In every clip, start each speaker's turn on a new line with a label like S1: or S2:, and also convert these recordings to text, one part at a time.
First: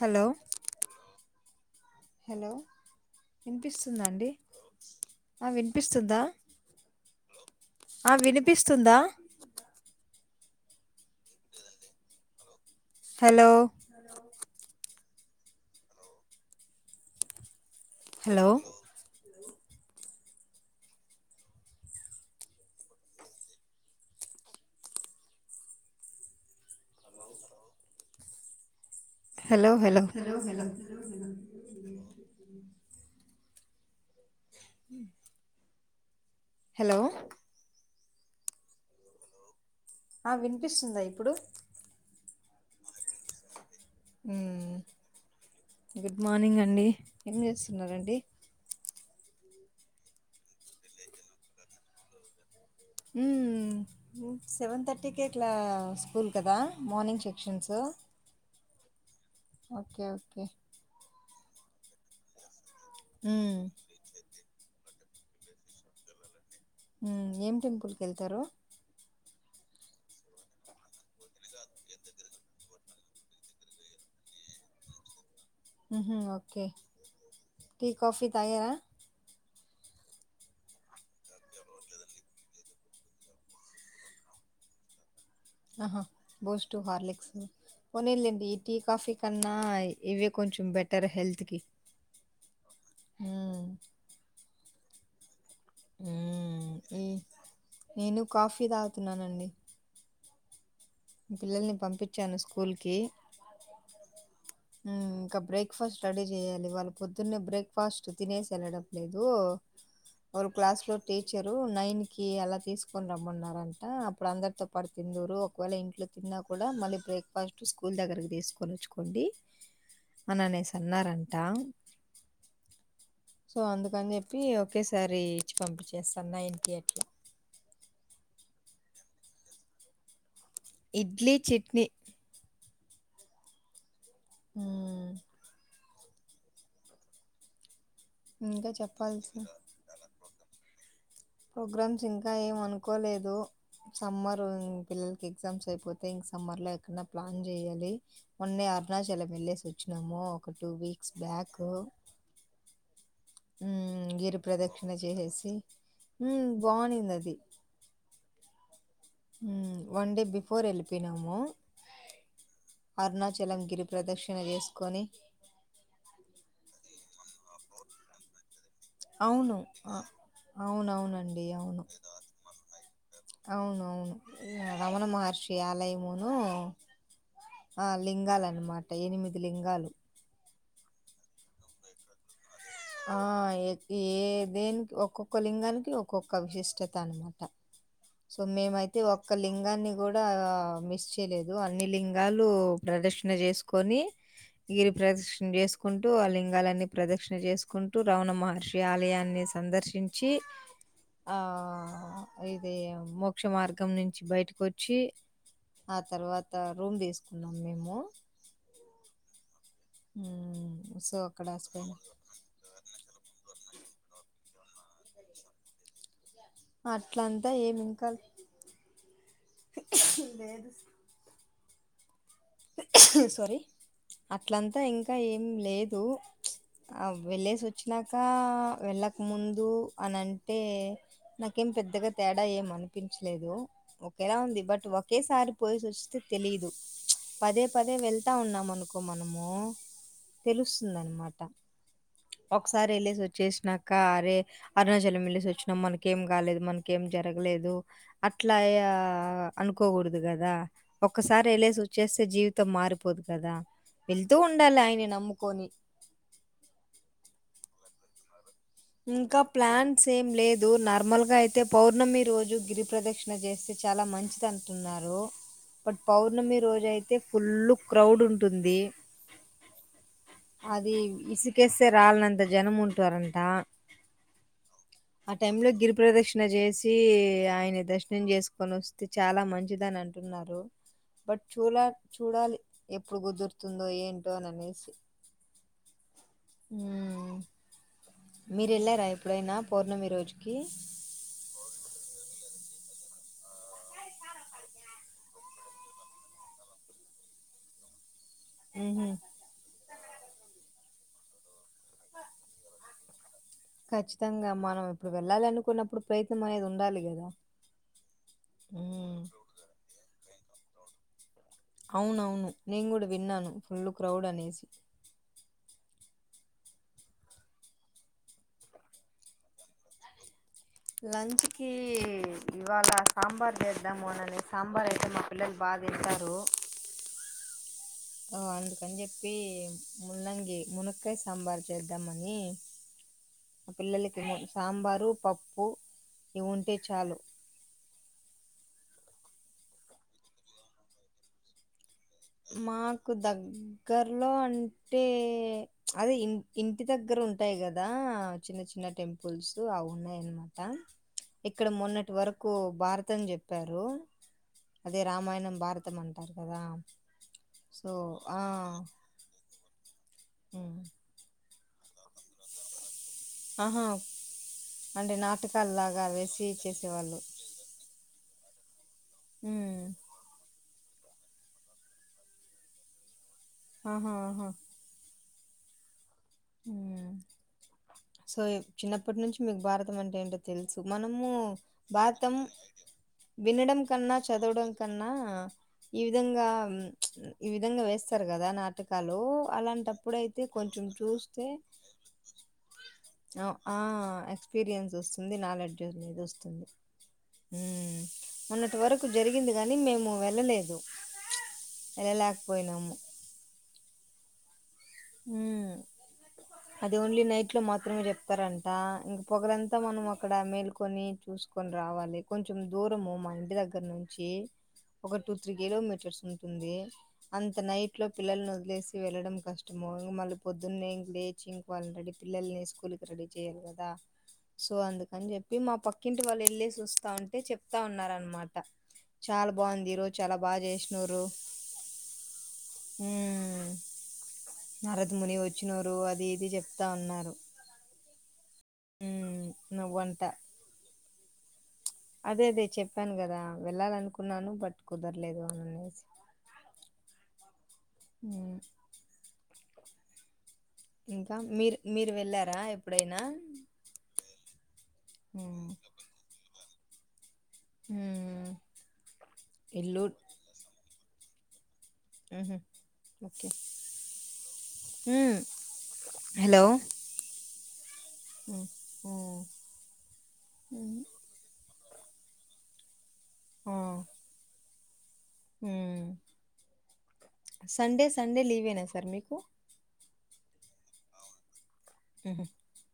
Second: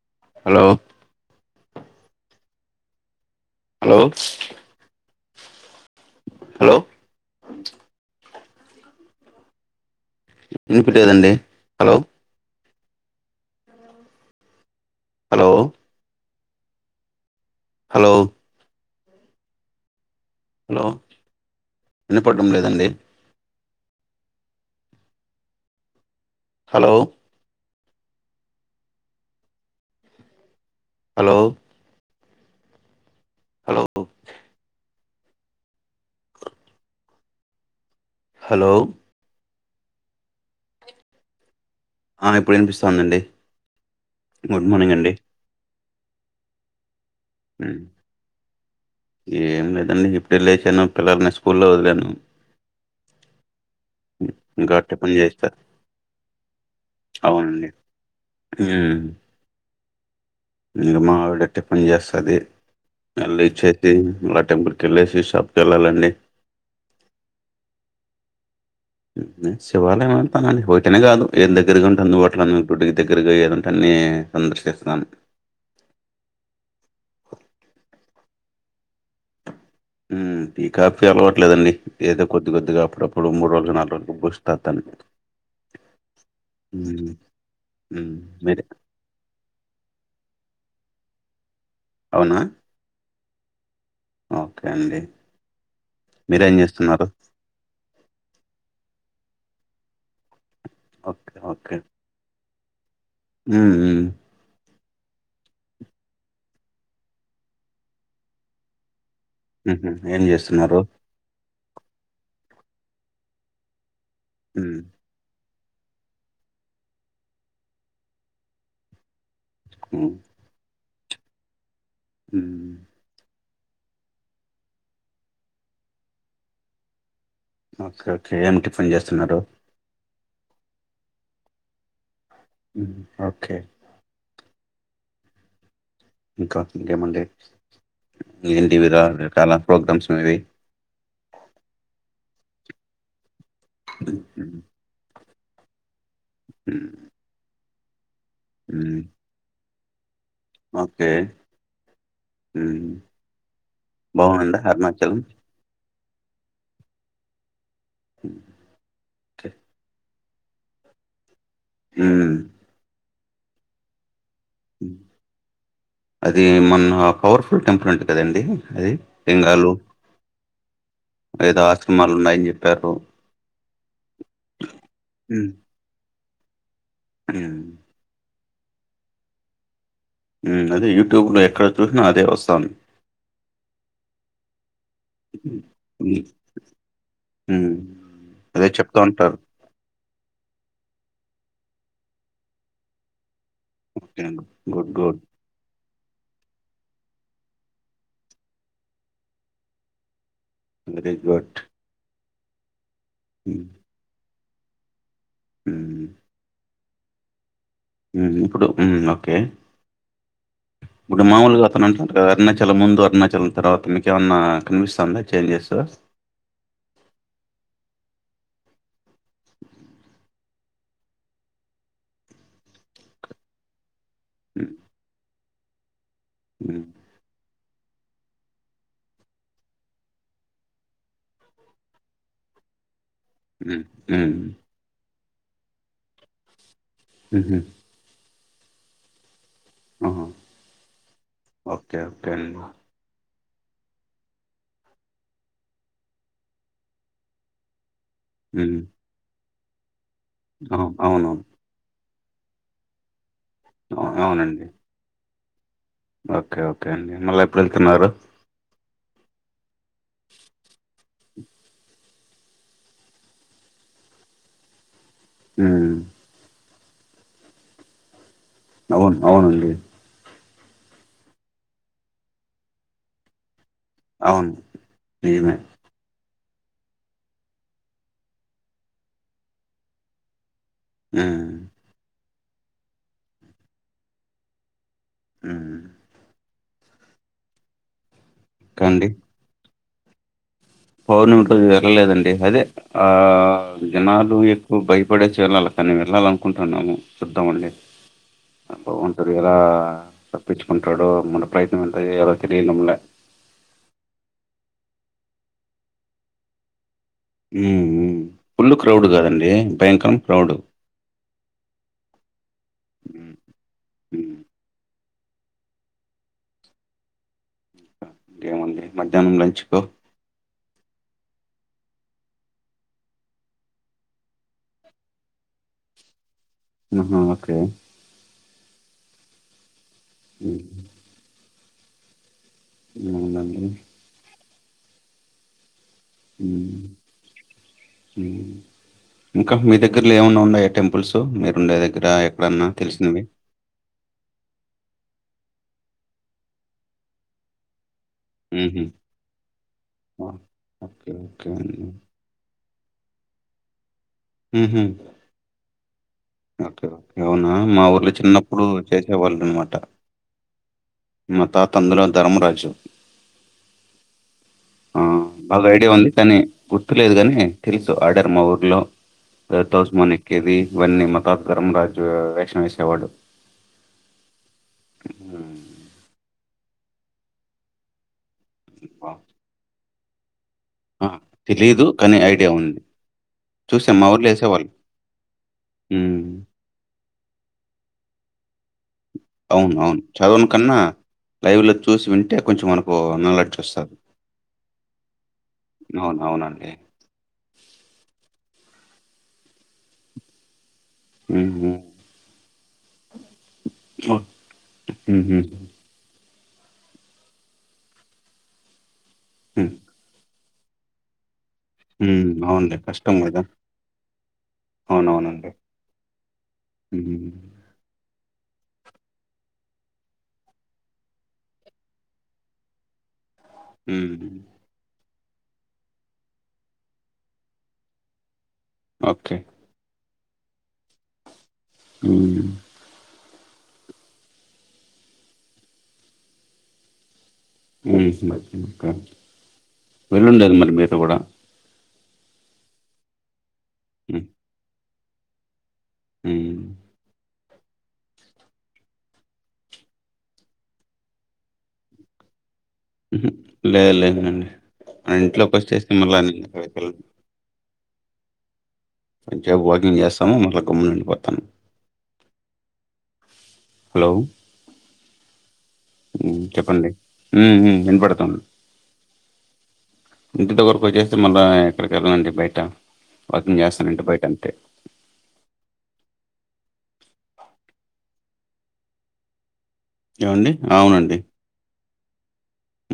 S1: Hello hello
S2: hello
S1: వినిపిస్తూదండి ఆ వినిపిస్తుందా
S2: హలో
S1: ఆ వినిపిస్తుందా
S2: వినిపియాలేదండి hello
S1: hello
S2: hello
S1: hello
S2: hello వినపడ్డం లేదండి హలో
S1: హలో హలో హ
S2: హలో
S1: అ
S2: హలో
S1: [inaudible] హలో
S2: హలో
S1: ఆ వినిపిస్తుందా ఇప్పుడు
S2: ఇప్పుడు వినిపిస్తుందండి గుడ్
S1: మ్మ్
S2: మార్నింగ్ అండి
S1: గుడ్ మార్నింగ్ అండి ఎం
S2: ఉమ్,
S1: చేస్తున్నారండి.
S2: ఏం లేదండి ఇప్పుడే లేచాను. పిల్లల్ని స్కూల్లో వదిలాను.
S1: ఊ
S2: ఇంకా
S1: సెవెన్
S2: టిఫిన్
S1: థర్టీకే
S2: చేస్తా
S1: క్లా స్కూల్ కదా మార్నింగ్ సెక్షన్సు.
S2: జ్ఞా
S1: ఓకే ఓకే
S2: ఇంగ మావిడ టిఫన్ చేస్తది అల్లే
S1: మ్మ్
S2: చెత్తి మా టెంపుల్ వెళ్లేసి షాప్కి వెళ్ళాలండి.
S1: ఊ ఏం టెంపుల్కి ఏళ్తారు?
S2: శివాలయం అంటానండి ఒకటనే కాదు ఏది దగ్గరగా ఉంటుంది వాట్లన్న గుడి దగ్గరగా ఏదంటా అన్ని సందర్శిస్తాను.
S1: మ్మ్ హు అయా
S2: ఊ టీ కాఫీ అలవట్లేదండి. ఏదో కొద్ది కొద్దిగా అప్పుడప్పుడు మూడు రోజులు నాలుగు రోజుకి బూస్ట్ తాగుతాను.
S1: ఆహా బూస్ట్,
S2: హ్మ్.
S1: హార్లిక్స్ పోనీ
S2: హ్మ్.
S1: లెండి ఈ
S2: మీరే
S1: టీ, కాఫీ కన్నా ఇవే కొంచెం బెట ఏర హెల్త్కి
S2: అవునా ఓకే అండి మీరేం
S1: ఊహు
S2: జేస్తున్నారు?
S1: నేను కాఫీ తా నానండి పిల్లల్ని పంపించాను స్కూ కొల్కి
S2: ఊ ఉ
S1: ఊ ఇంకా బ్రేక్ఫాస్ట్ రెడీ చేయాలి వాళ్ళ పొద్దున్నే బ్రేక్ఫాస్ట్ తినేసెల్లడం. ఏదో
S2: హుహు. ఏం
S1: వారు
S2: జేస్తున్నారు?
S1: క్లాస్ లో టీచరు నైన్ కి అలా తీసుకొని రమ్మన్నారంట. అప్న ఇప్పుడు అందరితో
S2: హ్మ్.
S1: పడి తిందరు. ఒకవేళ ఇంట్లో తిన్నా కూడా మళ్ళీ బ్రేక్ఫాస్ట్ స్కూల్ దగ్గరకి తీసుకొని వచ్చుకోండి.
S2: హ్మ్.
S1: అనానేస్ తిన్నారంటా
S2: ఉ
S1: సో అందుకని చెప్పి ఒకేసారి ఇచ్చి పంపి చేస్తా నైన్ కె
S2: ఓకే ఓకే ఏమిటి పని చేస్తున్నారు?
S1: ఇడ్లీ చట్నీ
S2: ఓకే
S1: ఊ
S2: ఇంకా ఏమండి
S1: ఇంకా
S2: ఏంటివి ర
S1: చెప్పాల్సి
S2: రకాల ప్రోగ్రామ్స్ అనేవి
S1: ప్రోగ్రామ్స్ ఇంకా ఏం అనుకోలేదు
S2: హ్మ్.
S1: సమ్మర్న్ పిల్ల ఎగ్జామ్సైపోత్. తే ఇంక్ సమ్మర్ లో
S2: హ్మ్.
S1: ఎక్కన్న ప్లాన్ జెయ్యాలి. మొన్నే
S2: హ్మ్.
S1: అరుణాచలమెల్లేసొ. చ్చినాము ఒక టూ
S2: ఓకే.
S1: Weeks back.
S2: హ్మ్.
S1: ఉమ్ గిరి
S2: బావుందా
S1: ప్రదక్షిణ
S2: అరుణాచలం?
S1: జేసేసి. ఉమ్ బాగున్నిందది.
S2: ఓకే.
S1: ఉమ్ వన్ డే బి ఫోరెల్లిపోయ్నాము.
S2: ఉమ్
S1: అర్ణాచలం గిరి ప్ర్రదష్.
S2: ఉమ్ అది మన్వ పవర్ఫుల్ టెంపులంట కదండీ. అది
S1: ఔను
S2: లింగాలు
S1: అ ఔనవునండి
S2: ఏదో
S1: అవును
S2: ఆశ్రమాలు ఉన్నాయని జెప్పారు.
S1: ఏదో ఆశ్రామాలున్నాయంట ఔను ఔను రమణ
S2: హ్మ్.
S1: మహర్షి ఆలయము. ఉ
S2: హ్మ్.
S1: ఆ లింగాల న్మాట ఎనిమిది లింగాలు.
S2: ఉమ్ అదే యూట్యూబ్ లో ఎక్కడ చూష్నా అదే వస్తాంది.
S1: ఆ ఎ ఏ ఏ దేన్కి ఒక్కొక్క లింగానికి
S2: హ్మ్.
S1: ఒక్కొక్క విశిష్టత అన్మాట
S2: హ్మ్.
S1: సొ
S2: అదే చెప్తా
S1: మేమైతే ఒక్క
S2: ఉంటారు.
S1: లింగాన్ని గూడా మిస్. తెలేదు అన్ని లింగాలు ప్రదక్షిణ జేస్. కొని
S2: ఓకే అండి. గుడ్,
S1: గిరి
S2: గుడ్.
S1: ప్రదష్ణ్ జేస్. కుంటూ ఆ లింగాలన్నీ ప్రదక్షిణ జేస్. కుంట రవణమహర్షి ఆలయాన్ని సందర్శించి.
S2: వెరిగుడ్
S1: అ ఇదీ మ్ మోక్షమార్గం నించి బైట్. వచ్చి ఆ తరువాత రూమ్ తీసుకున్నాం మేము
S2: ఆ ఇప్పుడు ఓకే
S1: ఆ
S2: ఇప్పుడు మామూలుగా అతను అంటు ఉంట కదా అరుణాచల్ ముందు అరుణాచల్ తర్వాత మీకేమన్నా కనిపిస్తాందా చేంజ్సు
S1: అట్లంతా ఏమి ఇంకాల్ సరి
S2: హ్మ్.
S1: అట్లంతా ఇంకా ఏ లేదు
S2: హ్మ్.
S1: ఆ వెళ్ళసి వాచ్ వచ్చినాక వెళ్ళక ముందు అని అంటే నాకేం పెద్దగా తేడ ఏమనిపి పపించలేదు
S2: హ్మ్.
S1: ఒక
S2: హ్మ్.
S1: ఎలా ఉంది బట్ ఒక ఒకేసారి పోసి వస్తే తెలీదు
S2: హుహు.
S1: పదే పదే వెళ్ ఇస్తా ఉన్నాం అనుకో మనము
S2: ఆహా!
S1: తెలుస్తుందనమాట
S2: ఓకే. ఓకే అండి.
S1: ఒకసారి వెళ్ళసి వచ్చి చేసినాక అరే అరుణాచలం వెళ్లేసి వచ్చినాం మనకేం కాలేదు మనకేం జరగలేదు అట్లా ఏ
S2: హ్మ్.
S1: ఆ అనుకోకూడదు కదా
S2: అవును. అవునవును.
S1: ఒక్కసారి వెళసి చేస్ జీవితం మారిపోదు కదా
S2: అవు-
S1: వెళ్తూ
S2: అవునండి.
S1: ఉండాలి అయన నమ్ పోని
S2: ఓకే ఓకే అండి మళ్ళీ ఎప్పుడు వెళ్తున్నారు
S1: ఇంకా ప్లాన్ ఏం లేదు నార్మల్ ఇ అయితే పౌర్ణమి రోజు గిరి ప్రదక్షిణ చేస్తే చాలా మంచిది అంటున్నారు
S2: ఉమ్
S1: బట్ పౌర్ణమి రోజైతే లే ఫుల్లు క్రౌడ్ ఉంట
S2: అవును అవునండి
S1: అది ఇసుకేస్తే రాలనంత జనం ఉంటరంట
S2: అవును
S1: ఆ
S2: నిజమే
S1: టైమ్ లో గిరి ప్రదేశం ణ జేసి ఆయని దర్శనం జేస్కొనొస్తే చాలా మంచిదనంటున్నారు. బట్
S2: ఉమ్
S1: చోలార్చ్. చూడాలి ఎప్పుడు గుదుర్తుందో ఏంటో ననేసి.
S2: ఉమ్
S1: ఉమ్ మీరెళ్ళారా
S2: కండి
S1: ఎప్పుడైనా. పౌర్ణమి రోజుకి.
S2: పౌర్ణమి రోజు వెళ్ళలేదండి అదే ఆ జనాలు ఎక్కువ భైపడేసి వెళ్ళాల కానీ వెళ్ళాలనుకుంటున్నాము చుద్దామండి.
S1: హుహు.
S2: బాగుంటది కదా తప్పించ్ అంటాడో మన ప్రయత్నం ఎంత చేయాలో తెలియడం లే
S1: ఖచ్చితంగా మనం ఇప్పుడు వెళ్ళాలి అనుకున్నప్పుడు ప్రయత్నం అనేది ఉండాలి కదా
S2: ఉ ఉ ఫుల్ క్రౌడ్ కాదండి భయంకరం క్రౌడు
S1: అవునవును నేను కూడా విన్నాను ఫుల్ క్రౌడ్
S2: ఉమ్
S1: అనేసి
S2: ఇంకేముంది మధ్యాహ్నం లంచ్ కో
S1: లంచ్ కి ఇవాళ సాంబార్ చేద్దాము అనేసి సాంబార్ అయితే మా పిల్లలు బాగాతింటారు
S2: ఉహు ఓకే
S1: అందుకని చెప్పి ముల్లంగి
S2: ఉమ్
S1: మునుక్కయ సాంబార్ చేద్దామని
S2: అవున అండి
S1: మా పిల్లలకి ము సాంబారు పప్పు ఇవుంటే చాలు
S2: హు ఇంకా మీ దగ్గరలో ఏమన్నా ఉండయా టెంపుల్స్ మీరు ఉండే దగ్గ
S1: మాకు దగ్గరలో అంటే అదే ఈ ఇంటి దగ్గర ఉంటాయి కదా ఆ చిన్న
S2: హుహు.
S1: చిన్న టెంపుల్స్ అ ఉన్నాయ
S2: ఓహ్!
S1: అన్నమాట
S2: ఓకే. ఓకే
S1: ఇక్కడ
S2: అండి.
S1: మొన్నటి వరకు భారతం చెప్పారు
S2: హుహు.
S1: అదే రామాయణం భారతం అంట తరు గదా
S2: ఓకే. ఓకే. అవునా మా ఊర్లో చిన్నప్పుడు చేసేవాళ్ళు అనమాట
S1: ఉ
S2: మా తాత అందులో ధర్మరాజు
S1: ఆహా!
S2: ఆ
S1: అంటే
S2: బాగా ఐడియా
S1: నాటకాల్లాగా
S2: ఉంది కానీ
S1: వేసి
S2: గుర్తులేదు
S1: చేసేవాళ్ళు.
S2: గాని తెలుసు ఆర్డర్ మా ఊరు లో [unintelligible]
S1: హ్మ్.
S2: స్మాన్ ఎక్కేది వన్నె మ ప్రాగరం రాజు వేషం వేసేవాడు
S1: ఆహా ఆహా
S2: హ్మ్.
S1: ఊ సో చిన్నప్పటి నుంచి మీకు భారత తం అంటే ఏంటో తెలుసు
S2: ఆ!
S1: మనము
S2: తెలీదు కానీ
S1: భారతం
S2: ఐడియా ఉంది.
S1: వినడం
S2: చూసాం మా
S1: కన్నా
S2: ఊర్లో
S1: చదవడం
S2: ఏసేవాళ్ళు.
S1: కన్నా ఈ
S2: హ్మ్.
S1: విధంగా మ్మ్ ప్చ్ ఈ విధంగా వేస్సారు గదా నా టకాలు
S2: అవును. అవును.
S1: అలాంటప్పుడు అయితే
S2: చదవను కన్నా
S1: కొంచం చూస్ తె,
S2: లైవ్‌లో చూసి వింటే కొంచెం మనకు
S1: ఓ
S2: నాలెడ్జ్
S1: ఆ
S2: వస్తది.
S1: ఎక్స్పీరియన్స్ వస్సుంది
S2: అవును.
S1: నాలెడ్జొనేది వస్తుంది.
S2: అవునండి.
S1: హు మొన్నటి వరకు జరిగింది గాని మేము వెళ్ళలేదు.
S2: హుహు.
S1: ప్చ్ ఎల్లలేకపొయ్ నాము.
S2: వ హుహు
S1: అది ఓన్లీ నైట్లో మాత్రమే జెప్తారంట ఇం
S2: హ్మ్.
S1: ప్పొగరంతా మనం ఒక్ క్కడ మేల్కొని చూస్ కొన్ రావాలి
S2: హ్మ్.
S1: కొంచెం
S2: అవునులే.
S1: దూరము
S2: కష్టం
S1: మా
S2: గదా!
S1: ఇంటి దగ్గర నుంచి, ఒక టూ,
S2: అవునవునండి.
S1: త్రీ గిలోమీటర్స్ ఉంటుంది.
S2: హ్మ్.
S1: అంత నైట్లో పిల్లల్ను ఒద్లేసి వెళ్లడం క తుమోగ్ మళ్ళి పొద్దున్నే ఇం లేచి ఇంక్ వాళ్ళ్ని రెడి పిల్లల్ని స్కూల్కి రెడీ చేయల్ కదా
S2: హ్మ్.
S1: సో అందు అని చెప్పి మా పక్కింటి వాళ్ళు ఎళ్ళెసి వస్తాంటే చెప్తా ఉన్నారన్ మా ట
S2: ఓకే.
S1: చాలా బావుంద్ ఈ రో చాలా బా జెస్నొరు.
S2: ఉ
S1: ఉ నరద్ ముని వచ్చ్నోరు అది ఇది చెప్తా ఉన్నారు.
S2: ఉహు ఇంక
S1: ఉమ్, నువ్వంట
S2: వెల్లుండేది మరి మీరు కూడా
S1: అదే అదే చెప్పాన్ గదా‌. వెళ్ళాలనుకున్నాను బట్ కుదర్లేదు అనిననేస్
S2: హు
S1: హు ఇంకా మీర్ మీరు వెళ్ళారా. ఎప్పుడైనా
S2: ఉహు లే లే నంని ఆ ఇంట్లో ఫ్రస్
S1: ఉమ్,
S2: స్టేషన్ మళ్ళా ఎందుకులే పొయెది పిల్ల
S1: ఊ
S2: కొంచేప్ వాకింగ్ చేస్సము మళ్ళ గమ్మునుండి ప తం
S1: ఉహు ఓకే
S2: హలో
S1: ఉమ్,
S2: ఉ
S1: హలో
S2: చెప్పండి ఉఉ ఇన్ పడద్ కం
S1: ఉమ్, ఉమ్,
S2: ఇంటితొ వరకు అయ్
S1: ఉమ్,
S2: చ్చేస్సం మళ్ళా అండి బయట వాకింగ్
S1: ఆ,
S2: చేస్తానండి బయటంతే
S1: సండే సండే లీవేనా సార్ మీకు
S2: ఏవండి అవునండి
S1: హహ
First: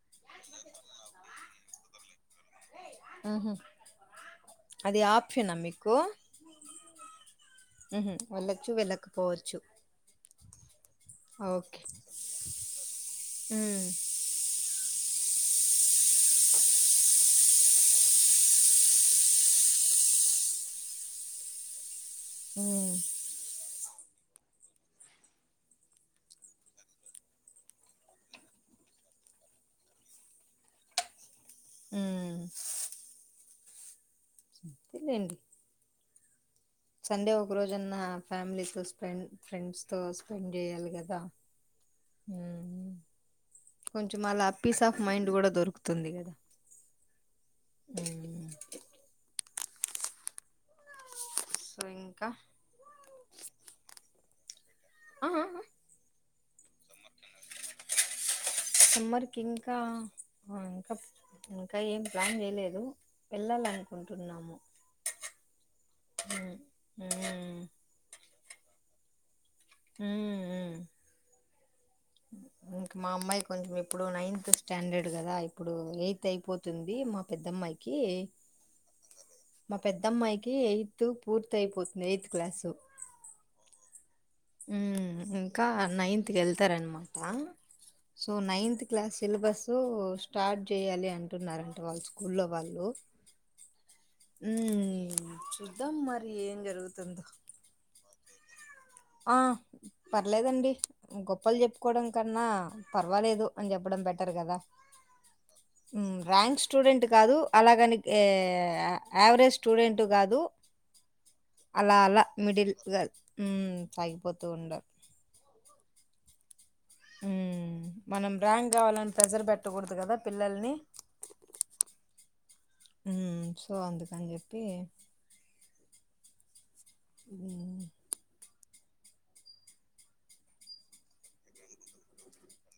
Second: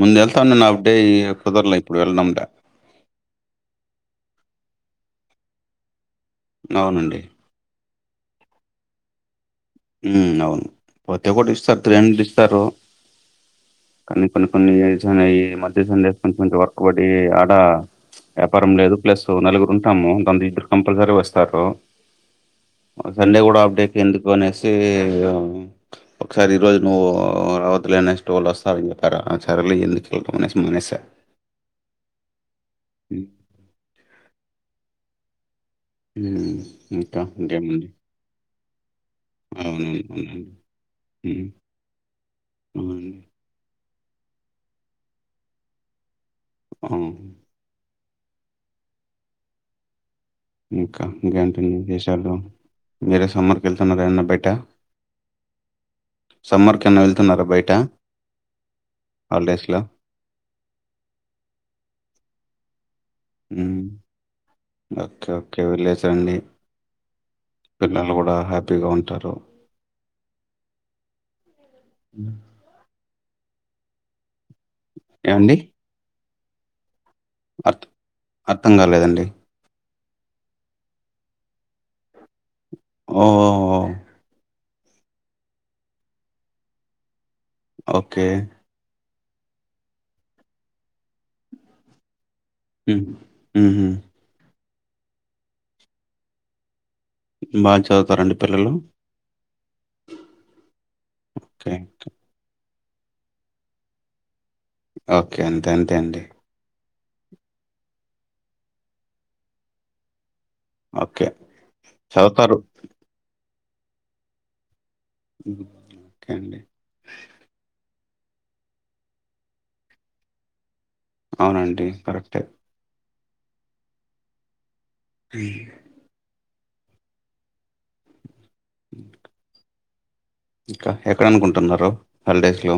S2: ముందు వెళ్తన్నాను హాఫ్డే కుదరలే ఇప్పుడు [unintelligible]
S1: ఆహా అది ఆప్షనా మీకు
S2: అవునండి
S1: వెళ్ళొచ్చు వెళ్లకపోవచ్చు
S2: ఉ అవును ప్రతి ఒకటి ఇస్తరు
S1: ఓకే
S2: త్రీ హండ్రెడ్ ఇస్తారు
S1: హ్మ్
S2: కానీ కొన్ని కొన్ని చమే ఈ మధ్య కొంచం మంచి మంచి వర్క్బడ్డీ ఆ వ్యాపారం లేదు ప్లస్ నలుగురు ఉంటాము దా ఇద్దరు కంపల్సరీ వస్తారు
S1: హ్మ్
S2: సండే కూడా హాఫ్డే ఎందుకు అనేసి తే ఒకసారి ఈ రోజు నువ్వు రావొద్దు లే అనేసి ఎవలో వస్తారని చెప్పారు సరలే ఎందుకు వెళ్ళటం అనేసి మానేస
S1: ఉ
S2: అ
S1: తెలేండి
S2: ఉమ్, ఇంకా
S1: సండే ఒక
S2: ఇంకేముంది
S1: రోజన్న ఫ్యామిలీతో స్పెండ్ ఫ్రెండ్స్ తో
S2: అవునవును అవునండి
S1: స్పెండ్ చేయాలి కదా
S2: ఉమ్. అవునండి
S1: కొంచం అలా పీస్ ఆఫ్ మైండ్ కూడా దొరుకుతుంది కదా
S2: ఆ
S1: ఆమ్
S2: ఇంకా ఇంకేమండి
S1: సో ఇంకా
S2: విషయాలు మీరే సమ్మర్కి వెళ్తున్నారా ఏమన్నా బయట
S1: ఆ ఆ ఆ
S2: సమ్మర్ కేమైనా వెళ్తున్నారా బయట
S1: సమ్మర్కి ఇంకా
S2: హాలిడేస్‌లో?
S1: ఇంకా ఇంకా ఇంకా ఏం ప్లాన్ చేయలేదు వెళ్లాలనుకుంటున్నాము
S2: [unintelligible] అండి పిల్లలు కూడా హ్యాపీ హ్యాపీగా ఉంటారు
S1: హ
S2: అ
S1: మా అమ్మాయి కొంచెం ఇప్పుడు నైన్త్ స్టాండర్డ్ కదా ఇప్పుడు ఎయిత్ అయిపోతుంది మా
S2: అర్
S1: పెద్దమ్మాయికి
S2: అర్థం కాలేదండి
S1: మా పెద్దమ్మాయికి ఎయిత్ పూర్తి అయిపోతుంది ఎయిత్ క్లాసు
S2: ఓ ఓ ఓ
S1: ఊ ఇంకా నైన్త్కి కెళ్తారనమా ఆ
S2: okay.
S1: So ninth class syllabus start చేయ్యాలి అంటున్నారంట వాళ్ళు స్కూల్లో వాళ్ళు
S2: హ్మ్. హుహు.
S1: హ్మ్ హ్మ్ చూద్దాం మరి ఏం జరుగు
S2: బా చద్ తారండి పిల్లలు
S1: ఆ పర్లేదండి గొప్పలు
S2: ఓకే.
S1: చెప్పుకోవడం కన్నా పర్వాలేదు అని చెప్పడం బెటర్ కదా
S2: ఓకే అంతే అంతే
S1: హ్మ్.
S2: అండి
S1: ర్యాంక్ స్టూడెంట్ కాదు అలాగని యావరేజ్ స్టూడెంటు కాదు
S2: ఓకే.
S1: అలా అలా
S2: చదువుతారు.
S1: మిడిల్ గల్ హ్మ్ సాగిపోతూండ
S2: హ్మ్ ఓకే అండి
S1: హ్మ్ మనం ర్యాంక్ కావాలని ప్రెజర్ పెట్టకూడదు కదా పిల్లల్ని
S2: అవునండి కరెక్టే
S1: హ్మ్ సో అందుకని చెప్పి
S2: అ
S1: ఇ
S2: ఇంకా ఎక్కడ అనుకుంటున్నారు హాలిడేస్లో